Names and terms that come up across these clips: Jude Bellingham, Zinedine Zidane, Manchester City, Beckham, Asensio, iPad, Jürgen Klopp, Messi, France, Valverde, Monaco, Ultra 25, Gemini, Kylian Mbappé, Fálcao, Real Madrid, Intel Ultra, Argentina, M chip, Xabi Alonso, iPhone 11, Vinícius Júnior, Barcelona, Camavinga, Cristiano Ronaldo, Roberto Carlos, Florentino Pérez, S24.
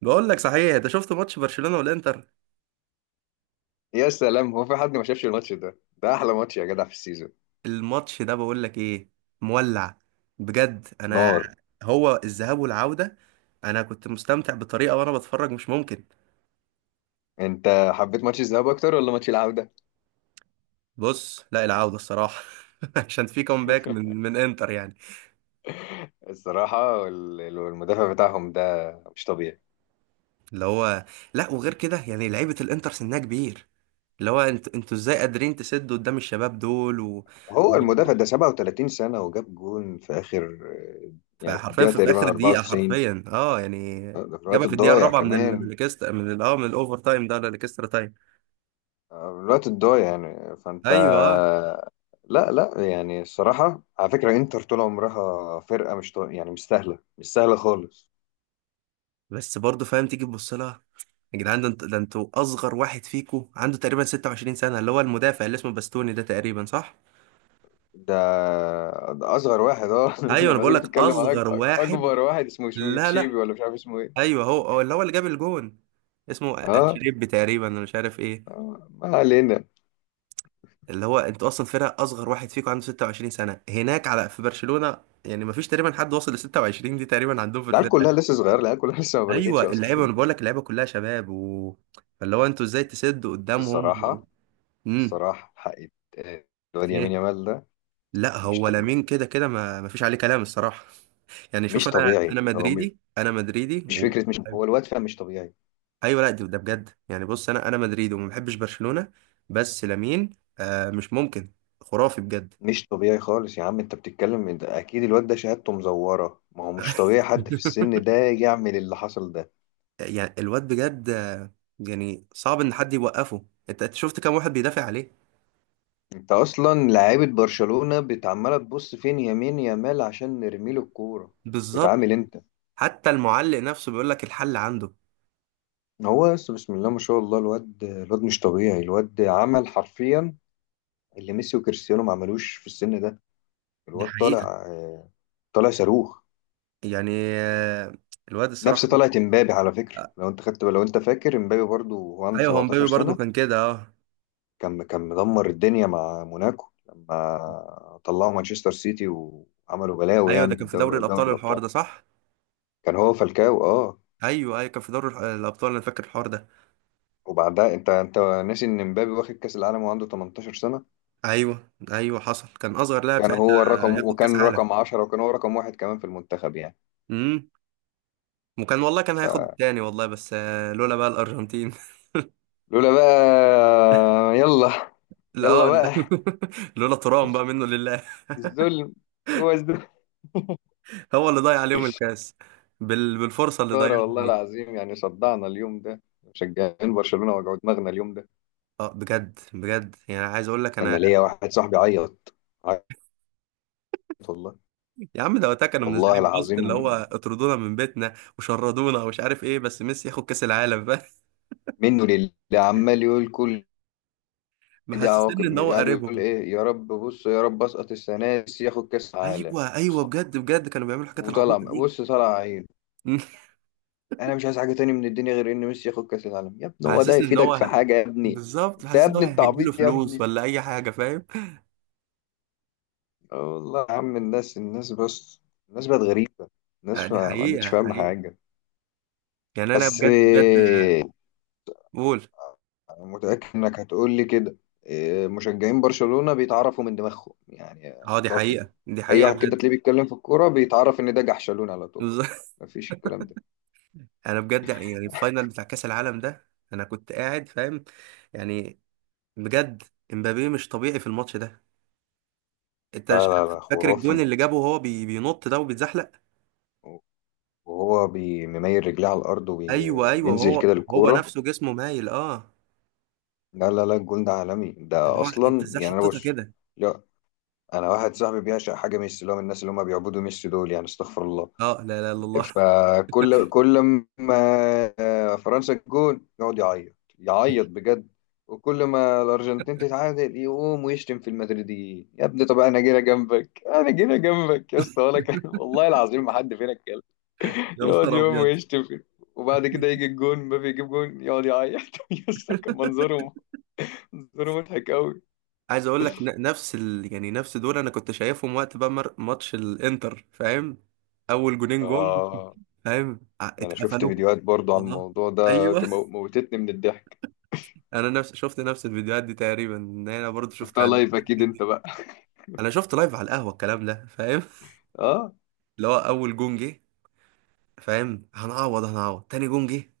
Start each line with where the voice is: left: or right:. right: بقول لك، صحيح انت شفت ماتش برشلونة والانتر؟
left: يا سلام، هو في حد ما شافش الماتش ده؟ ده احلى ماتش يا جدع في السيزون.
right: الماتش ده بقول لك ايه. مولع بجد انا.
left: نار.
right: هو الذهاب والعودة، انا كنت مستمتع بطريقة وانا بتفرج، مش ممكن.
left: انت حبيت ماتش الذهاب اكتر ولا ماتش العودة؟
right: بص، لا، العودة الصراحة. عشان في كومباك من من انتر يعني.
left: الصراحة المدافع بتاعهم ده مش طبيعي.
right: اللي هو، لا، وغير كده يعني لعيبة الانتر سنها كبير. اللي هو انتوا ازاي قادرين تسدوا قدام الشباب دول و...
left: هو المدافع ده 37 سنة وجاب جون في آخر، يعني في
right: فحرفيا
left: الدقيقة
right: في اخر
left: تقريبا
right: دقيقه،
left: 94.
right: حرفيا، يعني.
left: ده في الوقت
right: جابها في الدقيقه
left: الضايع
right: الرابعه من
left: كمان.
right: الاكسترا، من ال... اه من الاوفر تايم ده ولا الاكسترا تايم؟
left: آه، الوقت الضايع يعني. فأنت
right: ايوه، آه.
left: لا يعني الصراحة، على فكرة إنتر طول عمرها فرقة مش يعني مش سهلة، مش سهلة خالص.
right: بس برضه فاهم، تيجي تبص لها. يا جدعان، ده انتوا اصغر واحد فيكم عنده تقريبا 26 سنه، اللي هو المدافع اللي اسمه باستوني ده، تقريبا صح؟
left: ده ده اصغر واحد، اه.
right: ايوه انا
left: لما زي
right: بقول لك
left: بتتكلم على
right: اصغر
left: اكبر
right: واحد.
left: واحد اسمه شنو،
right: لا
left: تشيبي
right: لا.
left: ولا مش عارف اسمه ايه.
right: ايوه، هو اللي هو اللي جاب الجون. اسمه
left: اه،
right: اتشريب تقريبا، انا مش عارف ايه.
left: آه، ما علينا.
right: اللي هو انتوا اصلا فرقه اصغر واحد فيكم عنده 26 سنه هناك على في برشلونه. يعني ما فيش تقريبا حد وصل ل 26 دي تقريبا عندهم في
left: العيال كلها
right: الفرقه.
left: لسه صغيره، العيال كلها لسه ما
right: ايوه
left: بلغتش
right: اللعيبه،
left: اصلا.
right: انا بقول لك اللعيبه كلها شباب و... فاللي هو انتوا ازاي تسدوا قدامهم و...
left: الصراحه،
right: امم
left: الصراحه حق يت- الواد يمين
right: ايه.
left: يامال ده
right: لا،
left: مش
right: هو
left: طبيعي.
right: لامين كده كده، ما فيش عليه كلام الصراحه. يعني شوف،
left: مش
right: انا
left: طبيعي.
right: انا مدريدي، انا مدريدي
left: مش
right: و...
left: فكره، مش، هو الواد فعلا مش طبيعي.
right: ايوه، لا، ده بجد يعني، بص انا مدريدي وما بحبش برشلونه. بس لامين، مش ممكن. خرافي بجد.
left: مش طبيعي خالص يا عم انت بتتكلم، ده اكيد الواد ده شهادته مزوره، ما هو مش طبيعي حد في السن ده يعمل اللي حصل ده.
right: يعني الواد بجد. يعني صعب ان حد يوقفه. انت شفت كام واحد بيدافع عليه؟
left: انت اصلا لعيبه برشلونه بتعمله تبص فين يمين يامال عشان نرمي له الكوره.
right: بالظبط.
left: بتعامل انت.
right: حتى المعلق نفسه بيقول لك الحل عنده.
left: هو بس بسم الله ما شاء الله، الواد، الواد مش طبيعي. الواد عمل حرفيا اللي ميسي وكريستيانو ما عملوش في السن ده.
right: دي
left: الواد
right: حقيقة.
left: طالع، آه، طالع صاروخ.
right: يعني آه، الواد
left: نفس
right: الصراحة.
left: طلعت امبابي، على فكره
right: آه،
left: لو انت خدت، لو انت فاكر امبابي، برضو هو عنده
right: ايوه، هو
left: 17
right: مبابي برضه
left: سنه.
right: كان كده اه
left: كان مدمر الدنيا مع موناكو لما طلعوا مانشستر سيتي وعملوا بلاوي
right: ايوه، ده
left: يعني في
right: كان في دوري
left: الدوري، دوري
right: الابطال الحوار
left: الابطال.
right: ده، صح.
left: كان هو فالكاو، اه.
right: ايوه ايوه، كان في دوري الابطال، انا فاكر الحوار ده.
left: وبعدها، انت ناسي ان مبابي واخد كاس العالم وعنده 18 سنه.
right: ايوه ايوه، حصل، كان اصغر لاعب
left: كان
right: ساعتها
left: هو
right: آه،
left: الرقم،
right: ياخد كاس
left: وكان
right: عالم.
left: رقم 10، وكان هو رقم واحد كمان في المنتخب يعني.
right: امم وكان والله كان هياخد
left: فلولا،
right: التاني والله، بس، لولا بقى الارجنتين.
left: بقى يلا.
right: لا،
left: يلا
right: لا.
left: بقى.
right: لولا ترام بقى، منه لله.
left: الظلم، هو الظلم.
right: هو اللي ضيع عليهم الكاس. بالفرصه اللي
left: خسارة
right: ضيعها
left: والله
right: دي.
left: العظيم، يعني صدعنا اليوم ده مشجعين برشلونة، وجعوا دماغنا اليوم ده.
right: اه بجد بجد، يعني عايز اقول لك
left: أنا
right: انا.
left: ليا واحد صاحبي عيط، عيط، والله.
right: يا عم، ده وقتها كانوا
left: والله
right: منزلين بوست اللي هو
left: العظيم،
right: اطردونا من بيتنا وشردونا ومش عارف ايه، بس ميسي ياخد كاس العالم. فاهم؟
left: منه لله، عمال يقول، كل دي
right: محسسني
left: عواقب،
right: ان هو
left: يعني يقول
right: قريبهم.
left: إيه، يا رب بص، يا رب أسقط السنة دي ياخد كأس عالم.
right: ايوه ايوه، بجد بجد كانوا بيعملوا الحاجات
left: وطلع
right: العبيطه دي.
left: بص، طلع عينه. انا مش عايز حاجه تاني من الدنيا غير ان ميسي ياخد كاس العالم. يا ابني هو ده
right: حاسسني ان
left: يفيدك في
right: هو.
left: حاجه يا ابني؟
right: بالظبط،
left: انت يا
right: حاسس ان هو
left: ابني
right: هيديله
left: التعبيط يا
right: فلوس
left: ابني.
right: ولا اي حاجه، فاهم.
left: اه والله يا عم، الناس بس، الناس بقت غريبه،
right: آه،
left: الناس
right: دي
left: ما عادتش
right: حقيقه
left: فاهمه
right: حقيقه.
left: حاجه.
right: يعني انا
left: بس
right: بجد بجد.
left: إيه،
right: قول.
left: انا متاكد انك هتقول لي كده، إيه، مشجعين برشلونه بيتعرفوا من دماغهم يعني.
right: اه، دي
left: تقعد تت-
right: حقيقه دي
left: اي
right: حقيقه
left: واحد كده
right: بجد.
left: تلاقيه بيتكلم في الكوره بيتعرف ان ده جحشلون على طول. مفيش الكلام ده.
right: انا بجد، يعني الفاينل بتاع كاس العالم ده انا كنت قاعد فاهم. يعني. بجد. امبابي مش طبيعي في الماتش ده. انت
left: لا
right: مش-
left: لا لا،
right: فاكر الجون
left: خرافي.
right: اللي جابه، وهو بينط ده وبيتزحلق.
left: وهو بيميل رجليه على الارض
right: ايوه ايوه،
left: وينزل
right: وهو
left: كده
right: هو
left: للكوره.
right: نفسه جسمه مايل اه
left: لا لا لا، الجون ده عالمي،
right: اللي
left: ده
right: هو انت
left: اصلا
right: ازاي
left: يعني انا
right: حطيتها
left: بص.
right: كده؟
left: لا، انا واحد صاحبي بيعشق حاجه ميسي، اللي هو من الناس اللي هم بيعبدوا ميسي دول، يعني استغفر الله.
right: اه، لا لا لا، الله.
left: فكل، كل ما فرنسا الجون يقعد يعيط، يعيط بجد. وكل ما الارجنتين تتعادل يقوم ويشتم في المدريديين. يا ابني طب انا جينا جنبك، انا جينا جنبك يا اسطى، ولا كان والله العظيم ما حد فينا اتكلم.
right: يا
left: يقعد
right: نهار
left: يوم
right: ابيض.
left: ويشتم، وبعد كده يجي الجون مبابي، يجيب جون يقعد يعيط. يا اسطى كان منظره، منظره مضحك قوي.
right: عايز اقول لك نفس يعني نفس دول، انا كنت شايفهم وقت بقى ماتش الانتر، فاهم. اول جونين جم.
left: اه،
right: فاهم،
left: ده انا شفت
right: اتقفلوا.
left: فيديوهات برضو عن
right: والله.
left: الموضوع ده،
right: ايوه.
left: موتتني من الضحك.
right: انا نفس شفت نفس الفيديوهات دي تقريبا، ان انا برضو شفت
left: شفتها
right: عن
left: لايف اكيد
right: الحاجات
left: انت
right: دي.
left: بقى.
right: انا شفت لايف على القهوه الكلام ده، فاهم.
left: اه.
right: اللي هو اول جون جه. فاهم، هنعوض هنعوض، تاني جون جه.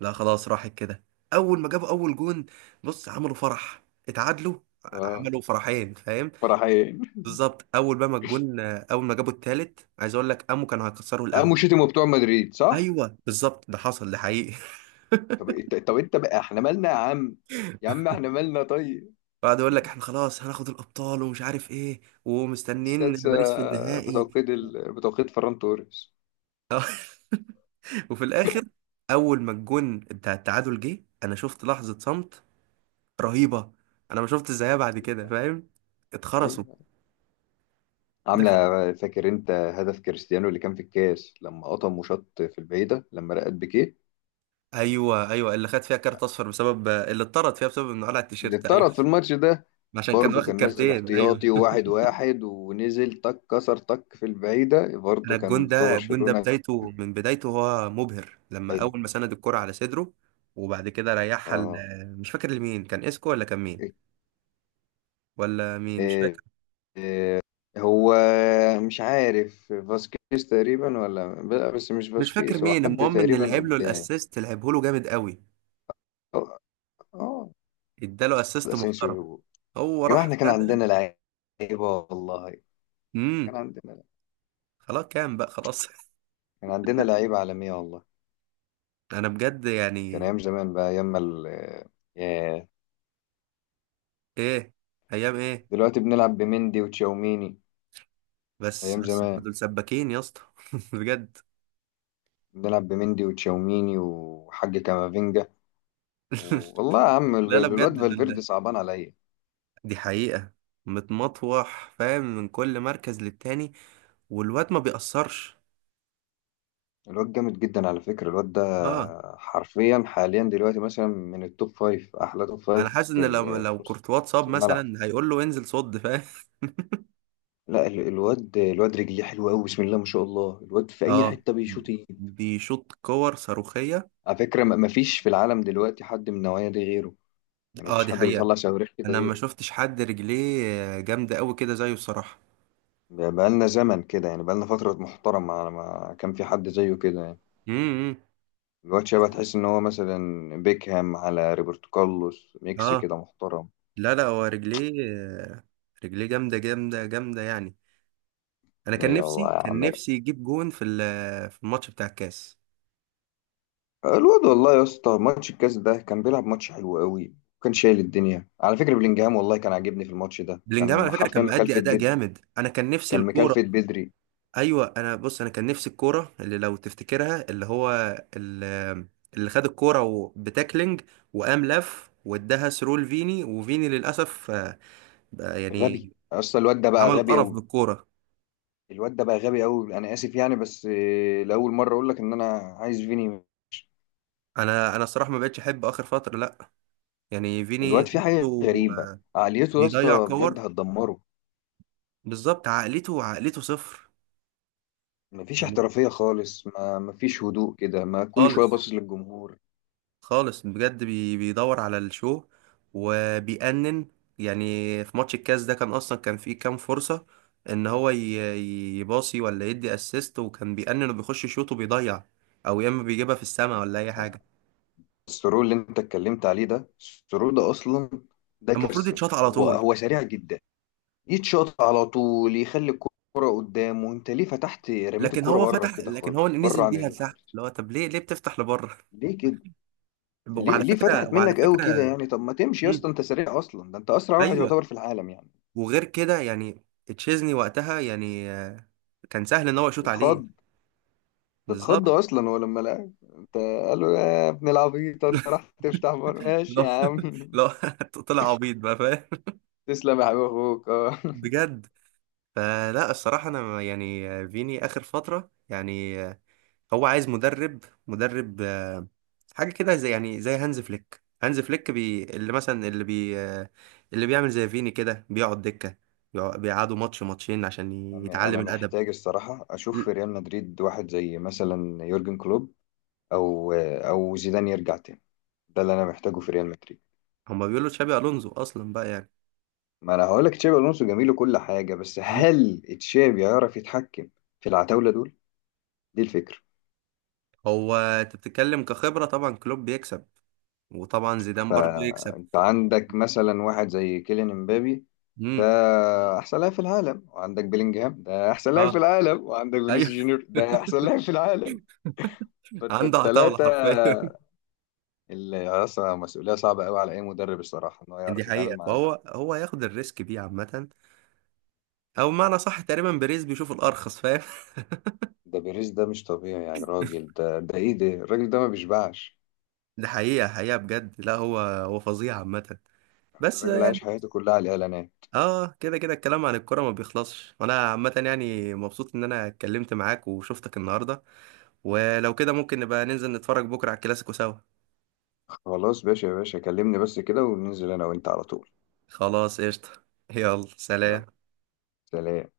right: لا، خلاص، راحت كده. اول ما جابوا اول جون، بص عملوا فرح. اتعادلوا.
left: اه،
right: عملوا فرحين، فاهم.
left: فرحين.
right: بالظبط، اول بقى ما الجون، اول ما جابوا التالت، عايز اقول لك قاموا كانوا هيكسروا القهوه.
left: قاموا شتموا بتوع مدريد، صح؟
right: ايوه بالظبط، ده حصل، ده حقيقي.
left: طب انت، طب انت بقى احنا مالنا يا عم؟ يا عم احنا مالنا طيب.
right: بعد يقول لك احنا خلاص هناخد الابطال ومش عارف ايه، ومستنيين
left: السادسة
right: باريس في النهائي.
left: بتوقيت بتوقيت فران توريس.
right: وفي الاخر، اول ما الجون بتاع التعادل جه، انا شفت لحظة صمت رهيبة. انا ما شفت زيها بعد
left: ايوه
right: كده،
left: طبعا.
right: فاهم. اتخرسوا.
left: ايوه، عاملة.
right: ده.
left: فاكر انت هدف كريستيانو اللي كان في الكاس، لما قطم وشط في البعيدة لما رقت بيكيه،
right: ايوه ايوه، اللي خد فيها كارت اصفر بسبب اللي اتطرد فيها، بسبب انه قلع
left: اللي
right: التيشيرت، ايوه.
left: اتطرد في الماتش ده؟
right: عشان كان
left: برضه
right: واخد
left: كان نازل
right: كارتين، ايوه.
left: احتياطي، وواحد ونزل تك كسر تك في البعيدة،
right: انا
left: برضه كان
right: الجون
left: بتوع
right: ده الجون ده
left: برشلونة.
right: بدايته من بدايته هو مبهر، لما
left: عالي.
right: اول ما سند الكرة على صدره وبعد كده ريحها.
left: اه.
right: مش فاكر لمين، كان اسكو ولا كان مين،
left: إيه.
right: ولا مين مش
left: إيه،
right: فاكر.
left: هو، مش عارف، فاسكيز تقريبا ولا لا، بس مش
right: مش فاكر
left: فاسكيز، هو
right: مين،
left: حد
right: المهم ان اللي
left: تقريبا
right: لعب له
left: قدام.
right: الاسيست لعبه له جامد قوي.
left: اه، آه،
right: اداله
left: ده
right: اسيست محترم.
left: اسينسيو.
right: هو
left: يا جدعان
right: راح
left: احنا كان
right: خدها.
left: عندنا لعيبة والله. كان
right: امم
left: عندنا،
right: خلاص كام بقى، خلاص.
left: كان عندنا لعيبة عالمية والله.
right: انا بجد
left: كان
right: يعني.
left: أيام زمان بقى، أيام ما ال… ياه.
right: ايه، ايام ايه؟
left: دلوقتي بنلعب بمندي وتشاوميني.
right: بس
left: أيام
right: بس انتوا
left: زمان
right: دول سباكين يا اسطى. بجد.
left: بنلعب بمندي وتشاوميني وحاج كامافينجا. و- والله يا عم ال-
right: لا لا،
left: ال- الواد
right: بجد
left: فالفيردي
right: دول.
left: صعبان عليا.
right: دي حقيقة. متمطوح، فاهم، من كل مركز للتاني، والواد ما بيأثرش.
left: الواد جامد جدا على فكرة الواد ده،
right: اه.
left: حرفيا حاليا دلوقتي مثلا من التوب فايف، أحلى توب
right: انا
left: فايف
right: حاسس
left: في
right: ان لو
left: في
right: لو
left: نص
right: كورتوا اتصاب
left: الملعب.
right: مثلا، هيقول له انزل صد، فاهم.
left: لا الواد، الواد رجليه حلوة أوي، بسم الله ما شاء الله، الواد في أي
right: اه،
left: حتة بيشوط يجيب.
right: بيشوط كور صاروخية.
left: على فكرة ما فيش في العالم دلوقتي حد من النوعية دي غيره، يعني
right: اه،
left: مفيش
right: دي
left: حد
right: حقيقة.
left: بيطلع صواريخ كده
right: انا ما
left: غيره.
right: شفتش حد رجليه جامدة قوي كده زيه، الصراحة.
left: بقالنا زمن كده، يعني بقالنا فترة محترمة على ما كان في حد زيه كده يعني.
right: امم
left: الواد شبه، تحس إن هو مثلا بيكهام على روبرتو كارلوس ميكس
right: اه،
left: كده محترم.
right: لا لا، هو رجليه. آه، رجليه جامده جامده جامده يعني. انا كان
left: ايه
right: نفسي
left: والله يا
right: كان
left: عم،
right: نفسي يجيب جون في الماتش بتاع الكاس.
left: الواد، والله يا اسطى ماتش الكاس ده كان بيلعب ماتش حلو قوي، وكان شايل الدنيا على فكرة، بلينجهام والله كان عاجبني في الماتش ده،
right: بلينجهام على
left: كان
right: فكره كان
left: حرفيا
right: مأدي
left: مكلفة
right: اداء
left: بدري،
right: جامد، انا كان نفسي
left: كان
right: الكوره.
left: مكلفة بدري.
right: ايوه، انا بص، انا كان نفسي الكوره اللي لو تفتكرها اللي هو ال- اللي خد الكوره بتاكلينج، وقام لف واداها ثرو لفيني، وفيني للاسف. بقى
left: غبي
right: يعني.
left: اصلا الواد ده، بقى
right: عمل
left: غبي
right: قرف
left: قوي.
right: بالكوره.
left: الواد ده بقى غبي قوي، انا اسف يعني بس آه، لاول مره اقول لك ان انا عايز فيني.
right: انا الصراحه ما بقتش احب اخر فتره، لا. يعني فيني
left: الواد فيه حاجة
right: حسه
left: غريبة، عقليته يا
right: بيضيع
left: اسطى بجد
right: كور.
left: هتدمره.
right: بالظبط، عقليته عقليته صفر.
left: مفيش
right: يعني
left: احترافية خالص، ما مفيش هدوء كده، ما كل شوية
right: خالص،
left: باصص للجمهور.
right: خالص بجد، بيدور على الشو وبيأنن. يعني في ماتش الكاس ده كان اصلا كان فيه كام فرصة ان هو يباصي ولا يدي اسيست، وكان بيأنن وبيخش شوط وبيضيع، او يا اما بيجيبها في السماء ولا اي حاجة.
left: السرور اللي انت اتكلمت عليه ده، السرور ده اصلا ده
right: المفروض
left: كارثة،
right: يتشاط على
left: هو
right: طول.
left: هو سريع جدا. يتشاط على طول، يخلي الكرة قدامه، انت ليه فتحت، رميت الكرة بره كده
right: لكن هو
left: خالص، بره
right: نزل
left: عن
right: بيها لتحت،
left: الحارس.
right: اللي هو طب ليه بتفتح لبره؟
left: ليه كده؟ ليه،
right: وعلى
left: ليه
right: فكرة
left: فتحت
right: وعلى
left: منك قوي كده
right: فكرة
left: يعني؟ طب ما تمشي يا
right: مم.
left: اسطى، انت سريع اصلا، ده انت اسرع واحد
right: ايوه.
left: يعتبر في العالم يعني.
right: وغير كده يعني تشيزني وقتها يعني كان سهل ان هو يشوط عليه.
left: بتخض. اتخض
right: بالظبط.
left: اصلا هو لما لعب، انت قال له يا ابن العبيط، انت راح تفتح بار؟ ماشي
right: لا
left: يا عم.
right: لا، طلع عبيط بقى، فاهم.
left: تسلم يا حبيب اخوك اه.
right: بجد. فلا الصراحه، انا يعني فيني اخر فتره يعني. هو عايز مدرب. حاجه كده زي يعني زي هانز فليك، اللي مثلا اللي بي آه، اللي بيعمل زي فيني كده بيقعد دكه، بيقعدوا ماتش ماتشين عشان
left: انا
right: يتعلم
left: أنا
right: الادب
left: محتاج الصراحه اشوف
right: ل-
left: في ريال مدريد واحد زي مثلا يورجن كلوب، او، او زيدان يرجع تاني. ده اللي انا محتاجه في ريال مدريد.
right: هما بيقولوا تشابي الونزو اصلا بقى يعني.
left: ما انا هقول لك تشابي الونسو جميل وكل حاجه، بس
right: م.
left: هل تشابي يعرف يتحكم في العتاوله دول؟ دي الفكره.
right: هو انت بتتكلم كخبره، طبعا كلوب بيكسب وطبعا زيدان برضه يكسب.
left: فانت عندك مثلا واحد زي كيليان امبابي، ده
right: امم
left: احسن لاعب في العالم، وعندك بيلينجهام ده احسن لاعب في
right: اه،
left: العالم، وعندك
right: ايوه.
left: فينيسيوس جونيور ده احسن لاعب في العالم. فانت
right: عنده عتاولة
left: الثلاثه
right: حرفيا.
left: اللي اصلا مسؤوليه صعبه قوي على اي مدرب الصراحه ان هو
right: دي
left: يعرف يتعامل
right: حقيقة،
left: مع
right: فهو هياخد الريسك بيه عامة، او بمعنى صح تقريبا بريز بيشوف الارخص، فاهم.
left: ده بيريز ده مش طبيعي يا راجل، ده ده ايه ده، الراجل ده ما بيشبعش.
right: دي حقيقة حقيقة بجد، لا هو فظيع عامة. بس
left: الراجل
right: يعني
left: عايش حياته كلها على الاعلانات.
right: اه، كده كده الكلام عن الكرة ما بيخلصش، وانا عامة يعني مبسوط ان انا اتكلمت معاك وشفتك النهاردة. ولو كده ممكن نبقى ننزل نتفرج بكرة على الكلاسيكو سوا.
left: خلاص باشا، يا باشا كلمني بس كده وننزل انا وانت على طول.
right: خلاص قشطة. يلا
left: يلا
right: سلام.
left: سلام.